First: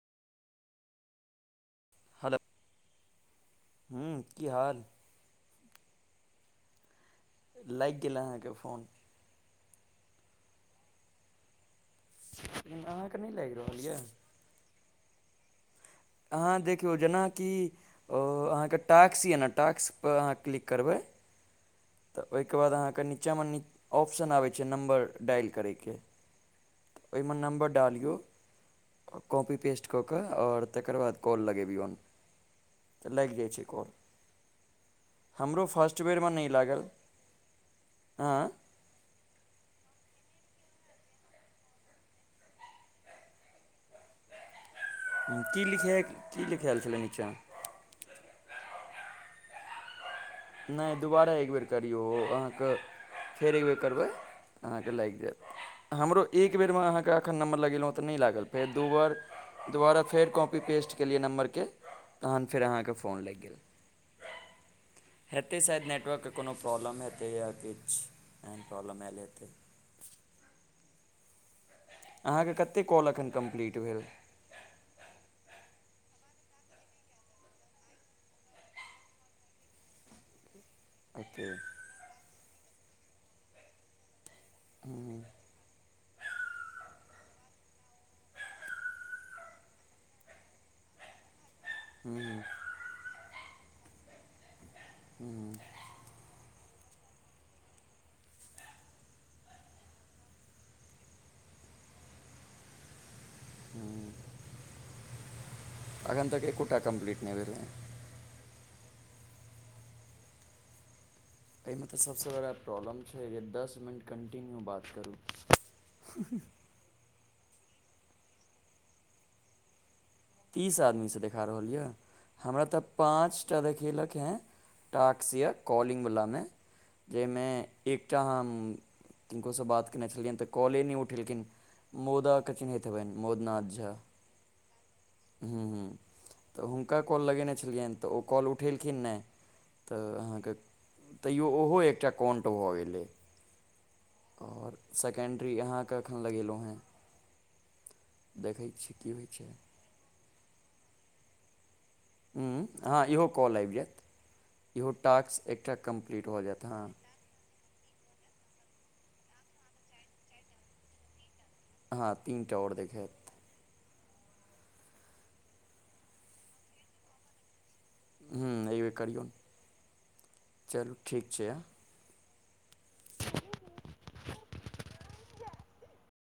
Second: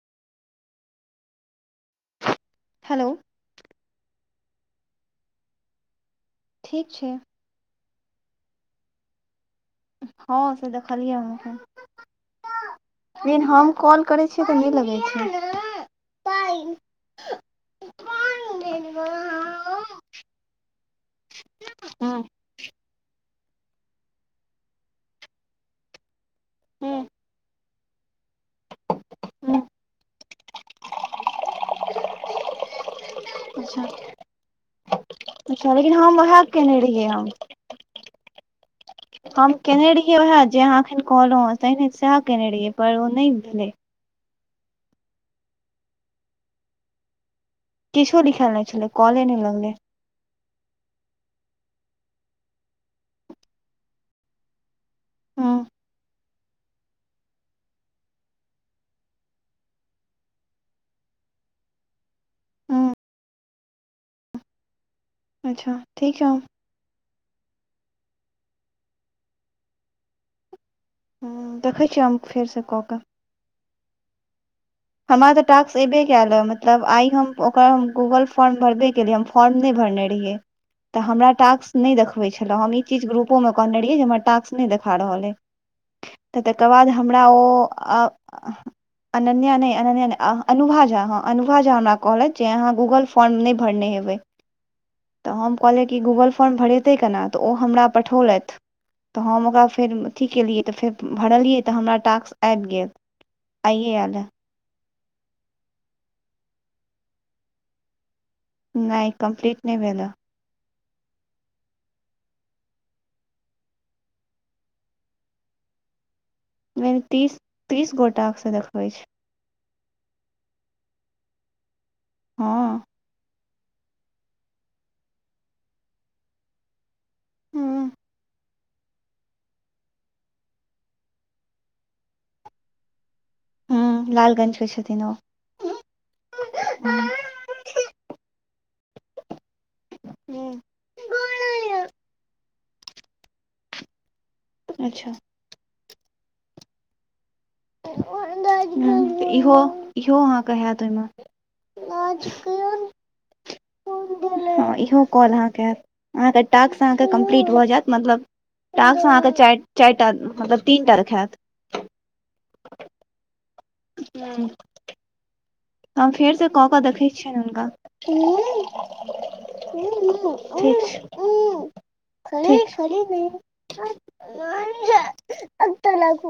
hello hello हू की हाल ठीक छै लाइग गेल अहाँके फोन हँ से देखलियै हम एखैन लेकिन अहाँके नहि लेकिन लागि हम रहल यए कॉल करै छियै त नइ लगै छै अहाँ देखियौ जेनाकि ओ अहाँके टाक्स य ने टाक्स पर अहाँ क्लिक करबै [inaudible] तऽ ओहिके बाद अहाँके नीचाँमे नि ऑप्शन आबै छै नम्बर डायल करयके ओहिमे नम्बर डालियौ कॉपी पेस्ट क क आओर तकर बाद कॉल लगेबियैन अच्छा हमरो अच्छा लेकिन फर्स्ट हम उएह कयने रहियै हम आँ हम कयने रहियै उएह जे अहाँ एखन कहलहुँ तहिने सएह कयने रहियै पर ओ नहि भेलै की लिखय की लिखैल छलै नीचा किछु लिखल नै छलै कॉले नइ लगलै नहि दुबारा एकबेर करियौ अहाँके फेर एकबेर करबै अहाँके लाइग हँ जैत हमरो एक बेरमे अहाँके एखन नम्बर लगेलहुँ तऽ नइ लागल फेर दू बार दुबारा फेर कॉपी पेस्ट केलियै नम्बरके तहन फेर हँ आहाके फोन लाइग गेल [unintelligible] हेतै शायद ठीक नेवर्क छै के कोनो प्रोबलम हतै नया किछ एहेन प्रॉबलम एल हेतै ह देखै छिय हम फेरसँ कऽ कऽ टूवेल्व हमरा तऽ टास्क एबे कयल ह मतलब आइ हम ओकर हम गूगल फॉर्म भरबे केलियै हम फॉर्म नई भर भरने रहियै त हमरा ओके टाक्स नइ देखबै छलह हम ई चीज गुरुपो म कहने रहियै जे हमरा टाक्स नइ देखा रहल यै त तकर बाद हमरा ओ अ अननिया नइ अननिया नइ आ अनुभा झा हाँ अनु अनुभा झा हमरा कहलै जे अहाँ गूगल फॉर्म नइ भरने हेबै तऽ हम कहलियै कि गूगल फॉर्म भरेतै केना तऽ ओ हमरा पठौलथि तऽ हम ओकरा फेर अथी केलियै तऽ फेर भरलियै तऽ हमरा टास्क आबि गेल आइए आल ह एखन तक एकोटा कम्पलीट नहि भेलै नहि कम्पलीट नइ भेलैय एहिमे तऽ सभसँ बड़ा प्रॉब्लम छै जे दस मिनट कन्टिन्यू बात करू [unintelligible] एम तीस तीस गोटाकसँ देखबै छै तीस आदमीसँ देखा रहल य हमरा त हँ पाँच टा देखेलक है टक्स या कॉलिंग वलामे जाहिमे एकटा हम किनको से बात केने छलियनि तऽ कॉले नहि उठेलखिन मोदा क चिनहेत हेबे मोदनाथ झा हूँ लालगंज के छथिन ओ ह्मँ हँ तऽ हुनका कॉल लगेने छलियनि तऽ ओ कॉल उठेलखिन नहि तऽ अहाँके तैओ ओहो एकटा कण्ट भऽ गेलै आओर अच्छा सेकेण्ड्ररी अहाँके एखन लगेलहुँ हेँ देखै छियै की होइ छै इहो इहो अहाँके हैत ओहिम आज हूँ कयौ ने हँ इहो कॉल आइब जैत हँ इहो कॉल अहाँकेँ हयत हो अहाँके जायत टास्क हँ अहाँके कम्प्लीट भऽ जायत मतलब टाकसँ अहाँके चारि चारि टा मतलब तीन टा रखायत हँ तीन टा आओर देखैत ह हम फेर से कऽ कऽ देखैत छियनि हुनका हु हूँ एहिबेर करियौ ने हु हु हु ठिक चलू छै ठीक हु खर ठीक छै खरी नहि अग लागू